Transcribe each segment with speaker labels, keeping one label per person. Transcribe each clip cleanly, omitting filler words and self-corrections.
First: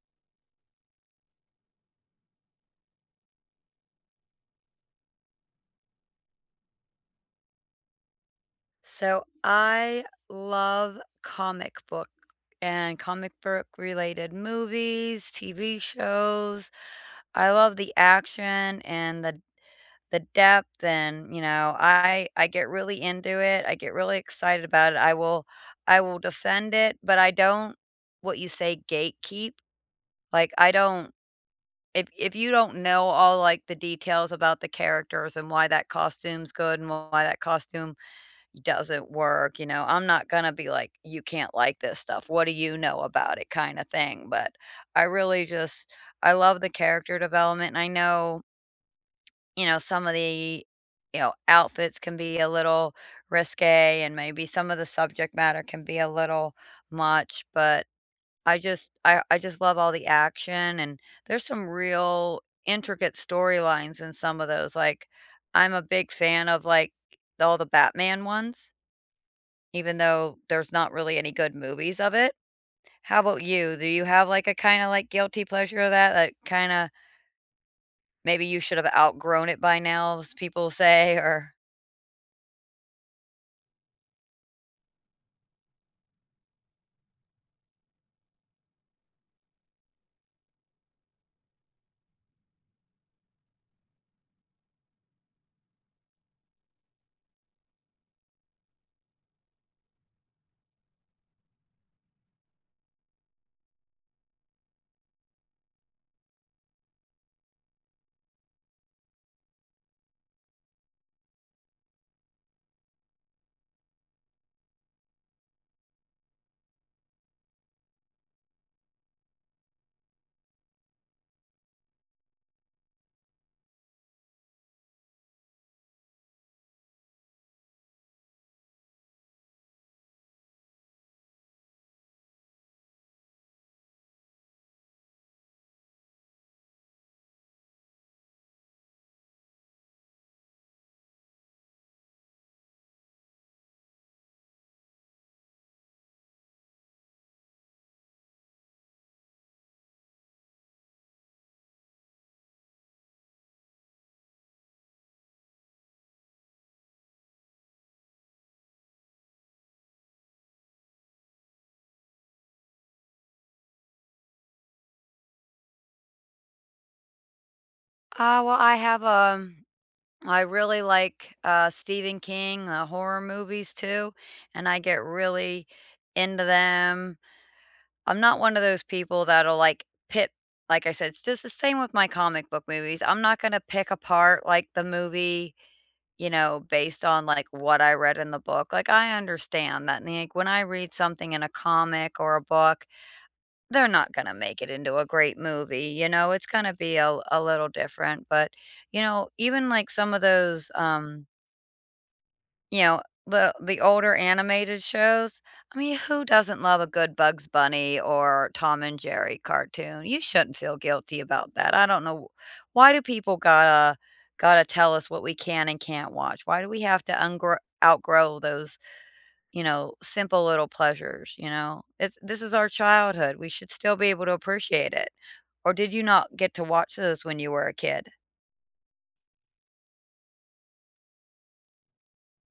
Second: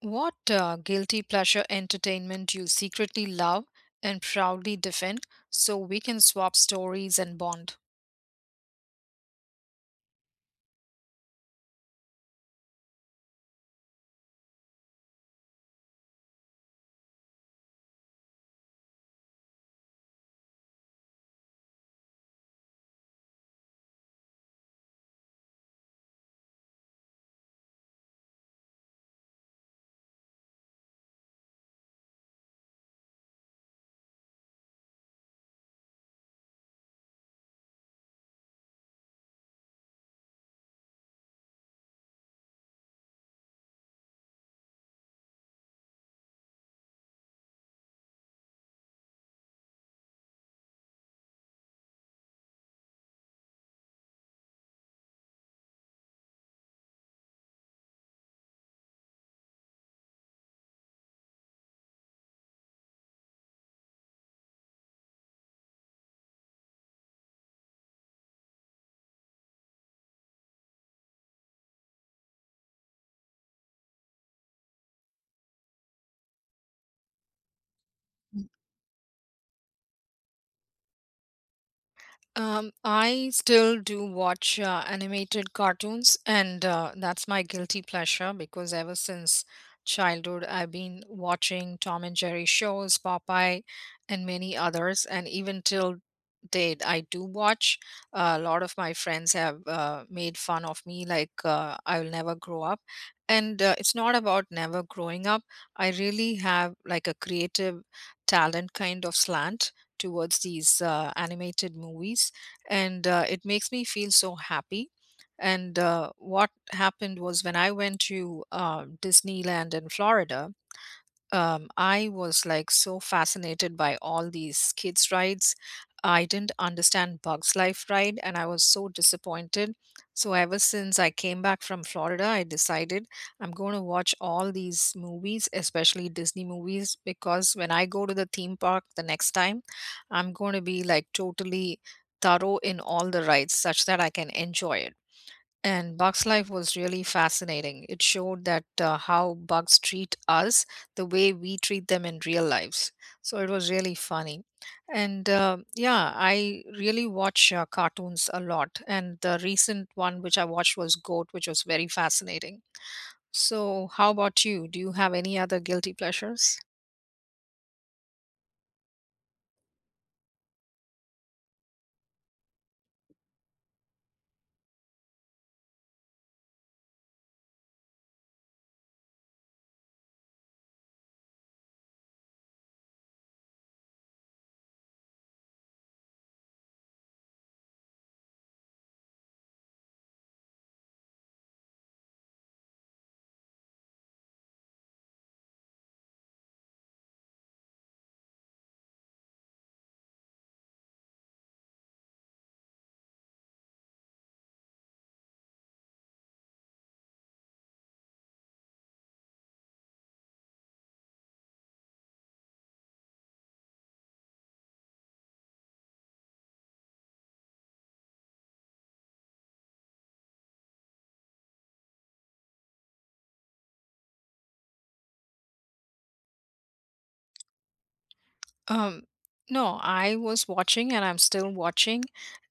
Speaker 1: What guilty pleasure entertainment you secretly love and proudly defend so we can swap stories and bond?
Speaker 2: So I love comic book and comic book related movies, TV shows. I love the action and the depth and I get really into it. I get really excited about it. I will defend it, but I don't what you say gatekeep. Like I don't if you don't know all like the details about the characters and why that costume's good and why that costume doesn't work, you know, I'm not gonna be like, "You can't like this stuff. What do you know about it?" kinda thing, but I really just I love the character development, and I know, some of the, outfits can be a little risque, and maybe some of the subject matter can be a little much, but I just love all the action, and there's some real intricate storylines in some of those, like, I'm a big fan of, like, all the Batman ones. Even though there's not really any good movies of it. How about you? Do you have, like, a kinda, like, guilty pleasure of that? That kinda maybe you should have outgrown it by now, as people say, or
Speaker 1: I still do watch animated cartoons, and that's my guilty pleasure because ever since childhood, I've been watching Tom and Jerry shows, Popeye, and many others. And even till date, I do watch. A lot of my friends have made fun of me, like I will never grow up. And it's not about never growing up. I really have like a creative talent kind of slant towards these animated movies and it makes me feel so happy and what happened was when I went to Disneyland in Florida. I was like so fascinated by all these kids' rides. I didn't understand Bugs Life ride and I was so disappointed. So, ever since I came back from Florida, I decided I'm going to watch all these movies, especially Disney movies, because when I go to the theme park the next time, I'm going to be like totally thorough in all the rides such that I can enjoy it. And Bugs Life was really fascinating. It showed that how bugs treat us the way we treat them in real lives. So it was really funny. And yeah, I really watch cartoons a lot. And the recent one which I watched was Goat, which was very fascinating. So, how about you? Do you have any other guilty pleasures?
Speaker 2: Well, I have, I really like, Stephen King, horror movies too, and I get really into them. I'm not one of those people that'll, like, pit like I said, it's just the same with my comic book movies. I'm not gonna pick apart, like, the movie, based on, like, what I read in the book, like, I understand that, like, when I read something in a comic or a book, they're not gonna make it into a great movie, you know, it's gonna be a little different, but, you know, even, like, some of those, you know, the older animated shows, I mean, who doesn't love a good Bugs Bunny or Tom and Jerry cartoon? You shouldn't feel guilty about that. I don't know why do people gotta tell us what we can and can't watch? Why do we have to ungro outgrow those, you know, simple little pleasures, you know? It's this is our childhood. We should still be able to appreciate it. Or did you not get to watch those when you were a kid?
Speaker 1: Um, no, I was watching and I'm still watching,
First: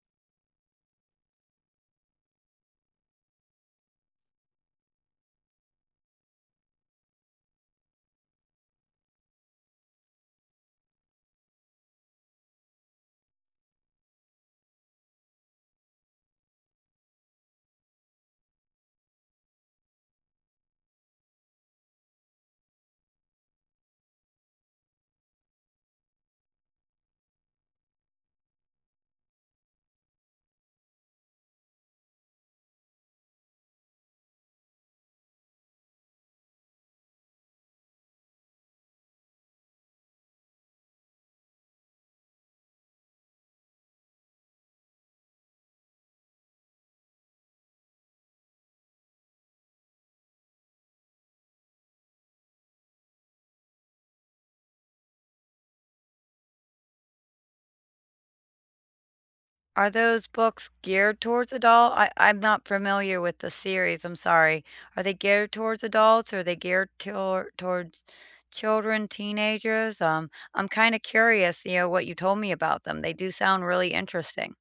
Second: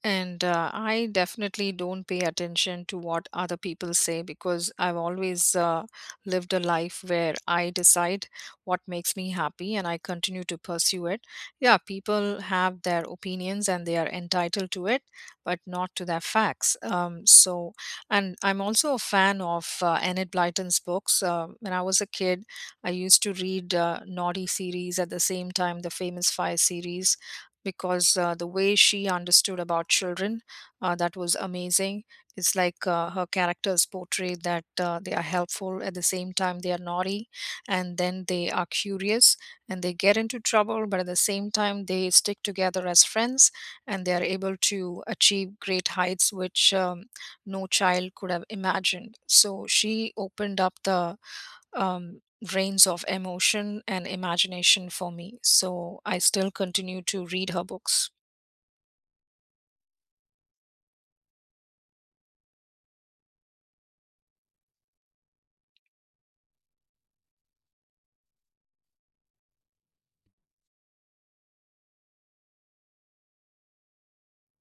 Speaker 1: and I definitely don't pay attention to what other people say because I've always lived a life where I decide what makes me happy and I continue to pursue it. Yeah, people have their opinions and they are entitled to it, but not to their facts. So, and I'm also a fan of Enid Blyton's books. When I was a kid, I used to read Naughty series at the same time, the Famous Five series, because the way she understood about children, that was amazing. It's like her characters portray that they are helpful at the same time they are naughty, and then they are curious and they get into trouble, but at the same time they stick together as friends and they are able to achieve great heights which no child could have imagined. So she opened up the drains of emotion and imagination for me. So I still continue to read her books.
Speaker 2: Are those books geared towards adult? I'm not familiar with the series, I'm sorry. Are they geared towards adults? Or are they geared tor towards children, teenagers? I'm kinda curious, you know, what you told me about them. They do sound really interesting.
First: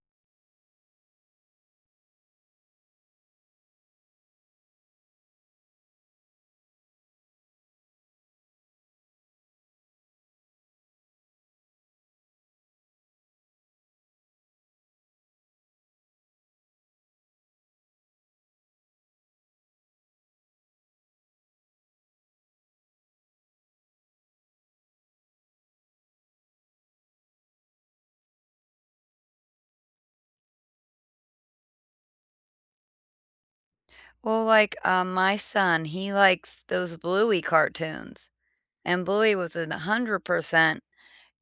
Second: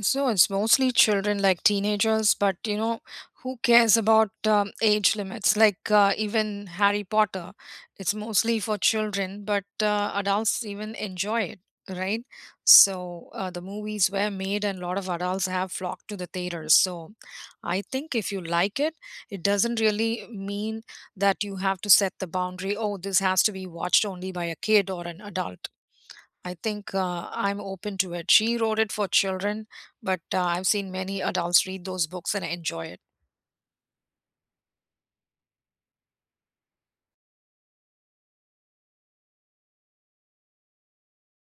Speaker 1: So it's mostly children like teenagers, but you know, who cares about age limits? Like even Harry Potter, it's mostly for children, but adults even enjoy it, right? So the movies were made, and a lot of adults have flocked to the theaters. So I think if you like it doesn't really mean that you have to set the boundary, oh, this has to be watched only by a kid or an adult. I think I'm open to it. She wrote it for children, but I've seen many adults read those books and enjoy it.
Speaker 2: Well, like, my son, he likes those Bluey cartoons, and Bluey was a 100%,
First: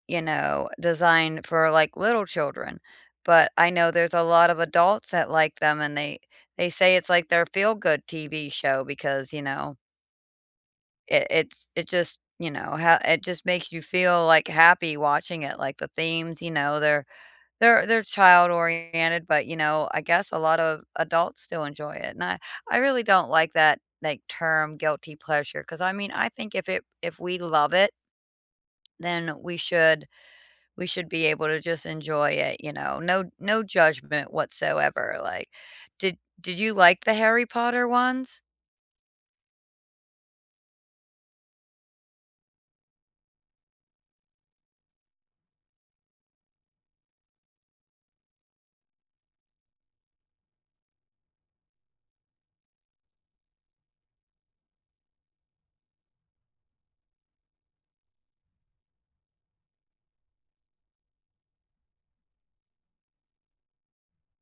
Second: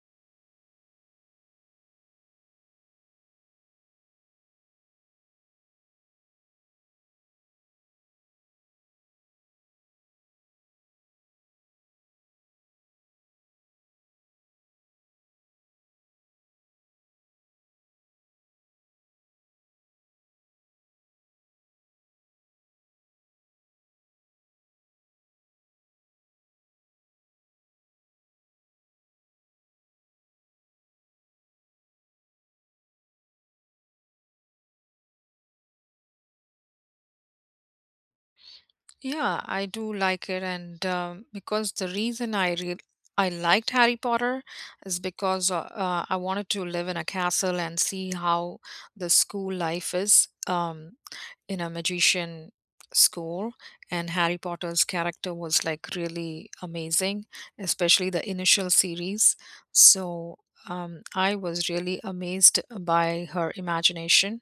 Speaker 2: you know, designed for, like, little children, but I know there's a lot of adults that like them, and they say it's like their feel-good TV show because, you know, it just, you know, ha it just makes you feel, like, happy watching it, like, the themes, you know, they're child-oriented, but, you know, I guess a lot of adults still enjoy it, and I really don't like that, like, term guilty pleasure because I mean, I think if we love it, then we should be able to just enjoy it, you know. No judgment whatsoever, like, did you like the Harry Potter ones?
Speaker 1: Yeah, I do like it, and because the reason I re I liked Harry Potter is because I wanted to live in a castle and see how the school life is. In a magician school, and Harry Potter's character was like really amazing, especially the initial series. So I was really amazed by her imagination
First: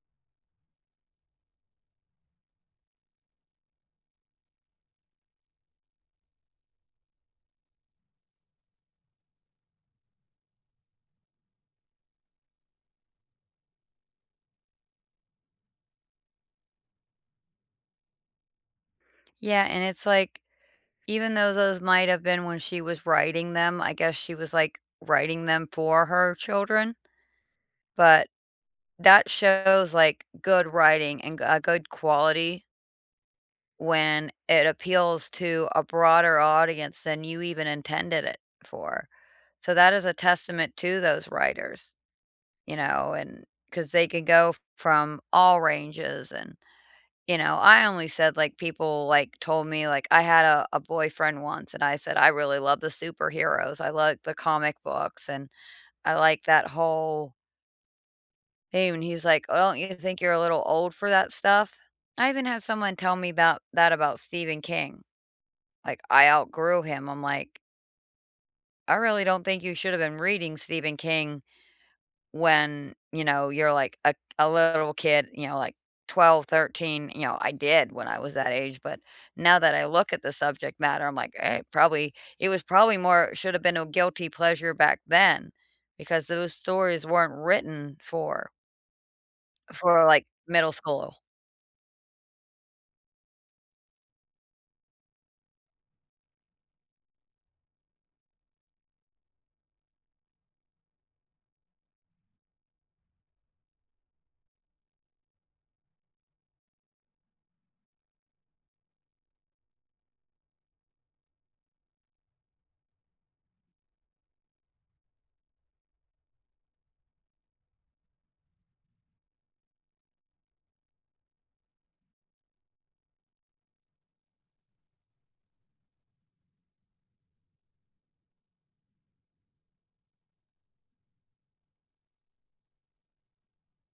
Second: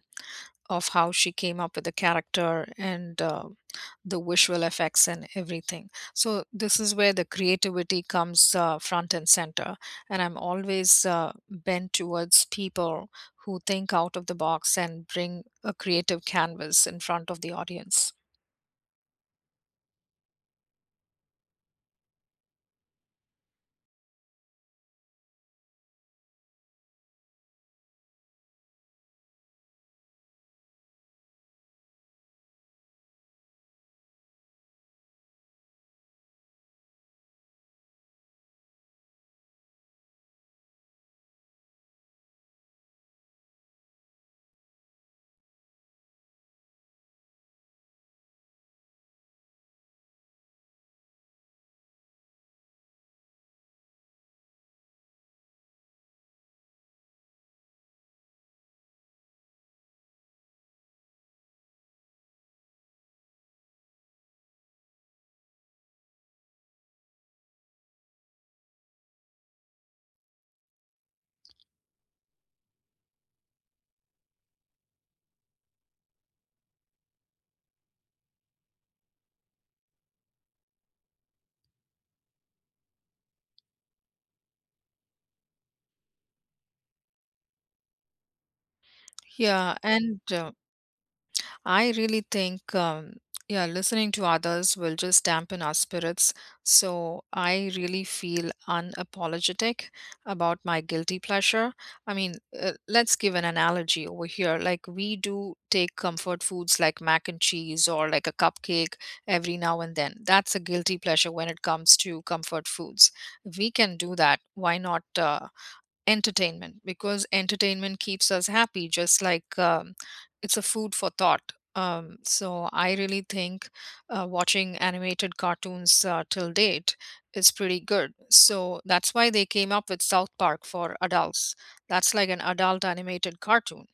Speaker 1: of how she came up with the character and the visual effects and everything. So this is where the creativity comes front and center. And I'm always bent towards people who think out of the box and bring a creative canvas in front of the audience.
Speaker 2: Yeah, and it's like, even though those might have been when she was writing them, I guess she was, like, writing them for her children, but that shows, like, good writing and g a good quality when it appeals to a broader audience than you even intended it for. So that is a testament to those writers. You know, and because they can go from all ranges. And, you know, I only said like people like told me, like, I had a boyfriend once and I said, I really love the superheroes. I like the comic books and I like that whole thing. And he's like, Oh, don't you think you're a little old for that stuff? I even had someone tell me about that about Stephen King. Like, I outgrew him. I'm like, I really don't think you should have been reading Stephen King when, you know, you're like a little kid, you know, like 12, 13, you know, I did when I was that age. But now that I look at the subject matter, I'm like, hey, probably it was probably more should have been a guilty pleasure back then because those stories weren't written for
Speaker 1: Yeah,
Speaker 2: for
Speaker 1: and
Speaker 2: like
Speaker 1: uh,
Speaker 2: middle school.
Speaker 1: I really think, yeah, listening to others will just dampen our spirits. So I really feel unapologetic about my guilty pleasure. I mean, let's give an analogy over here. Like, we do take comfort foods like mac and cheese or like a cupcake every now and then. That's a guilty pleasure when it comes to comfort foods. If we can do that, why not? Entertainment, because entertainment keeps us happy just like it's a food for thought. So I really think watching animated cartoons till date is pretty good. So that's why they came up with South Park for adults. That's like an adult animated cartoon,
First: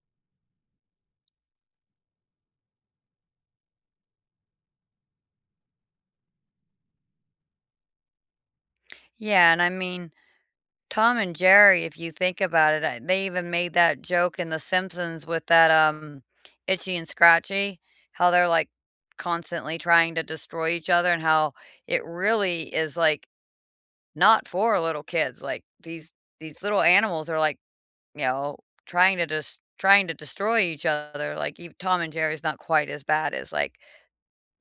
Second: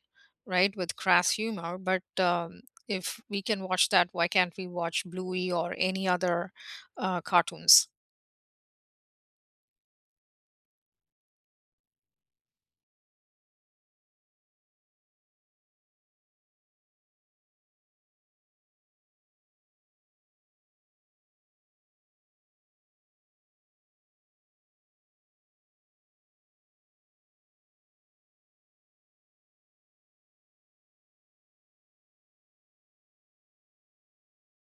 Speaker 1: right, with crass humor. But if we can watch that, why can't we watch Bluey or any other cartoons?
Speaker 2: Yeah, and I mean, Tom and Jerry, if you think about it, I they even made that joke in The Simpsons with that, Itchy and Scratchy, how they're, like, constantly trying to destroy each other and how it really is, like, not for little kids, like, these little animals are, like, you know, trying to destroy each other, like, ev Tom and Jerry's not quite as bad as, like,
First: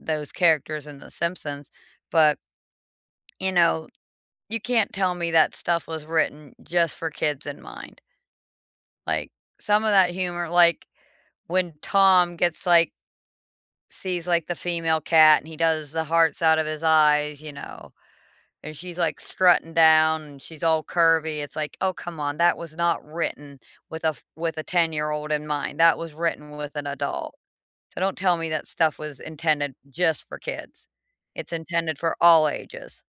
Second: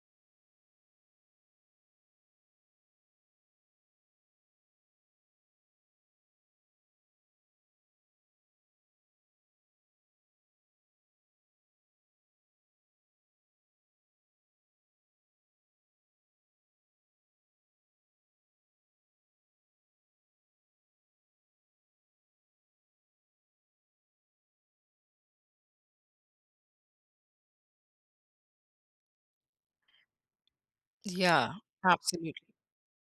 Speaker 2: those characters in The Simpsons, but, you know, you can't tell me that stuff was written just for kids in mind. Like, some of that humor, like, when Tom gets, like sees, like, the female cat and he does the hearts out of his eyes, you know, and she's, like, strutting down and she's all curvy, it's like, "Oh, come on, that was not written with a 10-year-old in mind, that was written with an adult." So don't tell me that stuff was intended just for kids.
Speaker 1: Yeah,
Speaker 2: It's intended for
Speaker 1: absolutely.
Speaker 2: all ages.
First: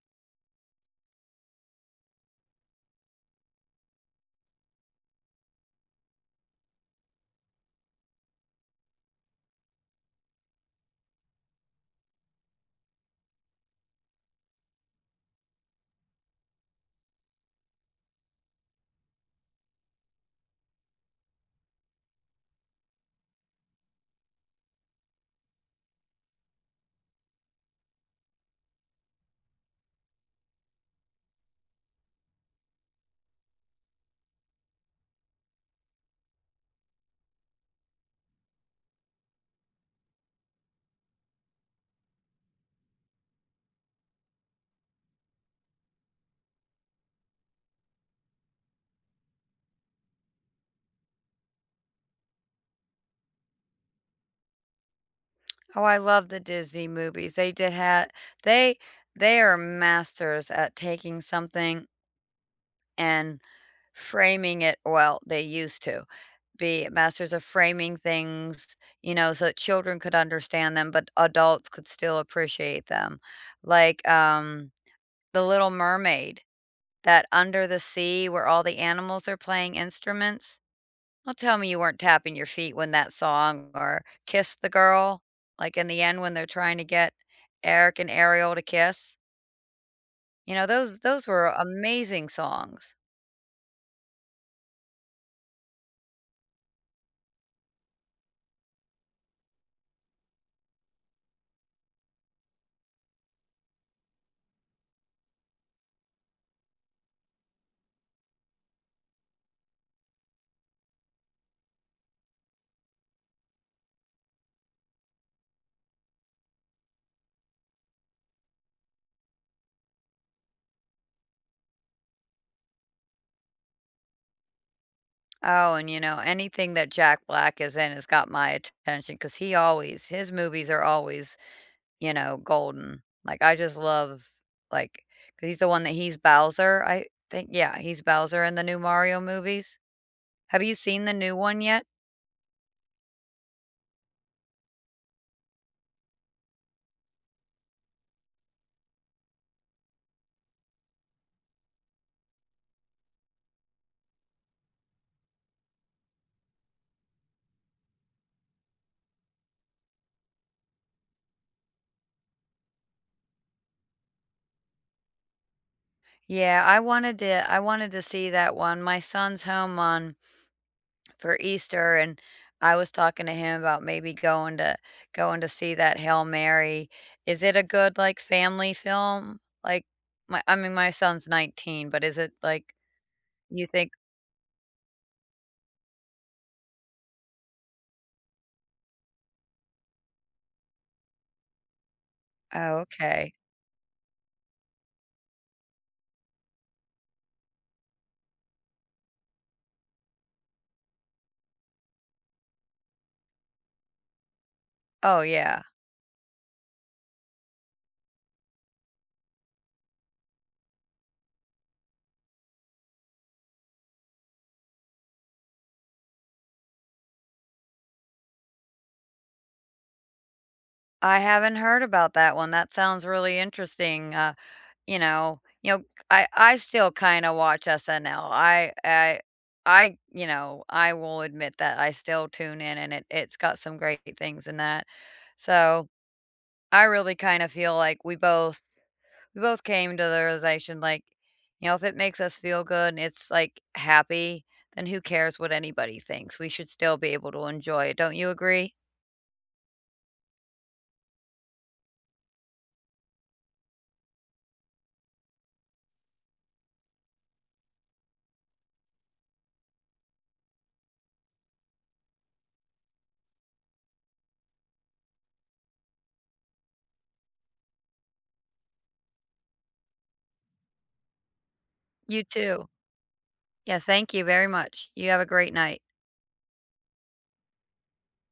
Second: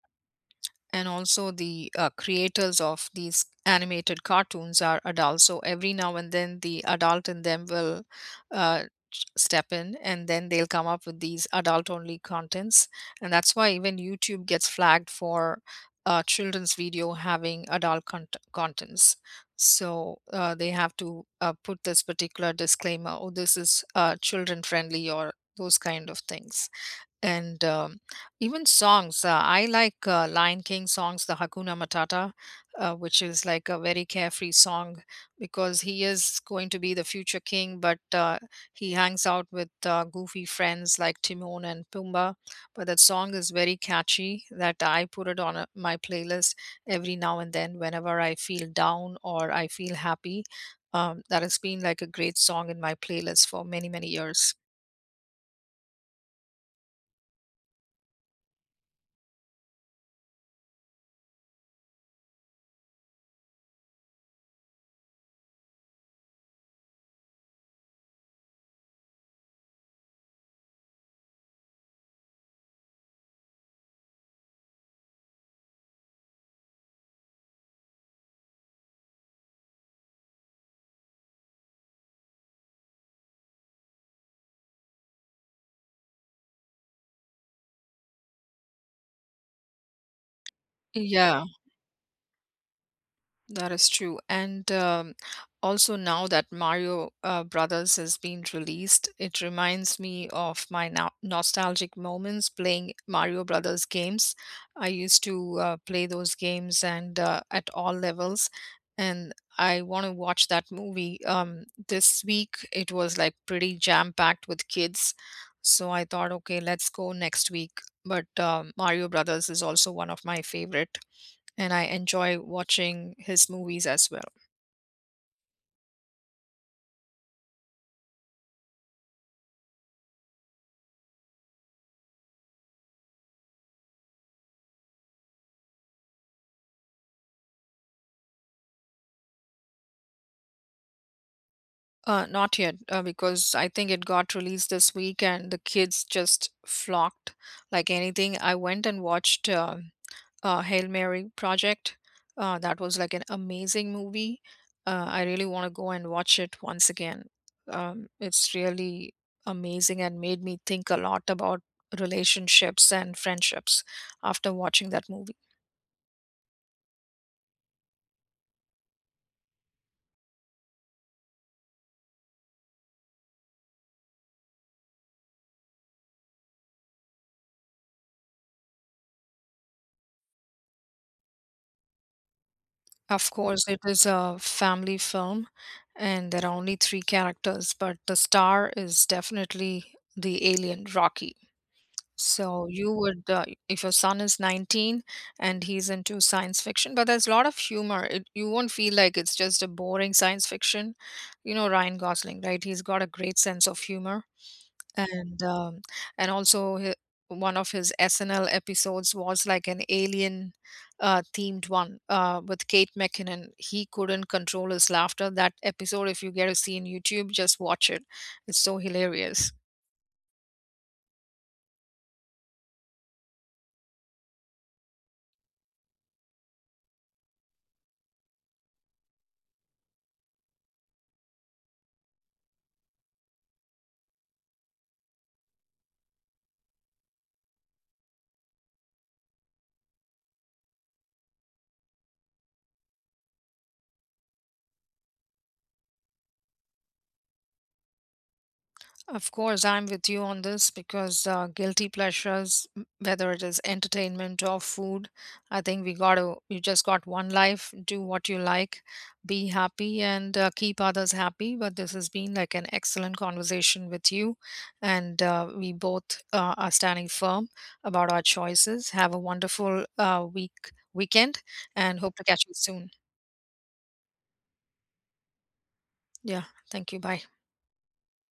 Speaker 1: And also the creators of these animated cartoons are adults, so every now and then the adult in them will uh, step in and then they'll come up with these adult only contents. And that's why even YouTube gets flagged for children's video having adult contents. So they have to put this particular disclaimer, oh, this is children friendly or those kind of things. And even songs, I like Lion King songs, the Hakuna Matata, which is like a very carefree song, because he is going to be the future king, but he hangs out with goofy friends like Timon and Pumbaa. But that song is very catchy that I put it on a, my playlist every now and then whenever I feel down or I feel happy. That has been like a great song in my playlist for many, many years.
Speaker 2: Oh, I love the Disney movies, they did had they they are masters at taking something and framing it well, they used to be masters of framing things, you know, so that children could understand them, but adults could still appreciate them. Like, The Little Mermaid, that under the sea where all the animals are playing instruments. Don't tell me you weren't tapping your feet when that song or Kiss the Girl, like in the end when they're trying to get Eric and Ariel to kiss. You know, those
Speaker 1: Yeah.
Speaker 2: were amazing songs.
Speaker 1: That is true. And also now that Mario Brothers has been released, it reminds me of my nostalgic moments playing Mario Brothers games. I used to play those games and at all levels. And I want to watch that movie. This week it was like pretty jam-packed with kids. So I thought, okay, let's go next week. But Mario Brothers is also one of my favorite and I enjoy watching his movies as well.
Speaker 2: Oh, and you know, anything that Jack Black is in has got my attention because he always his movies are always, you know, golden. Like, I just love, like 'cause he's the one that he's Bowser, I think yeah, he's Bowser in the new Mario movies. Have you seen the new one yet?
Speaker 1: Not yet, because I think it got released this week and the kids just flocked like anything. I went and watched Hail Mary Project. That was like an amazing movie. I really want to go and watch it once again. It's really amazing and made me think a lot about relationships and friendships after watching that movie.
Speaker 2: Yeah, I wanted to see that one. My son's home on for Easter and I was talking to him about maybe going to see that Hail Mary. Is it a good, like, family film? Like, my I mean, my son's 19, but is it, like,
Speaker 1: Of course,
Speaker 2: you
Speaker 1: it
Speaker 2: think.
Speaker 1: is a family film, and there are only three characters, but the star is definitely the alien Rocky. So
Speaker 2: Oh,
Speaker 1: you would,
Speaker 2: okay.
Speaker 1: if your son is 19 and he's into science fiction, but there's a lot of humor. It, you won't feel like it's just a boring science fiction. You know Ryan Gosling, right? He's got a great sense of humor
Speaker 2: Oh,
Speaker 1: and
Speaker 2: yeah.
Speaker 1: also one of his SNL episodes was like an alien themed one with Kate McKinnon. He couldn't control his laughter. That episode, if you get to see on YouTube, just watch it. It's so hilarious.
Speaker 2: I haven't heard about that one. That sounds really interesting. You know you know, I still kinda watch SNL. I will admit that I still tune in, and it's got some great things in that. So I really kind of feel like we both came to the realization like, you know, if it makes us feel good and it's like happy, then who cares what anybody thinks? We should still be able to enjoy it. Don't you agree?
Speaker 1: Of course, I'm with you on this because guilty pleasures, whether it is entertainment or food, I think we got to, you just got one life, do what you like, be happy, and keep others happy. But this has been like an excellent conversation with you, and we both are standing firm about our choices. Have a wonderful week, weekend, and hope to
Speaker 2: You
Speaker 1: catch you
Speaker 2: too.
Speaker 1: soon.
Speaker 2: Yeah, thank you very much. You have a great night.
Speaker 1: Yeah, thank you. Bye.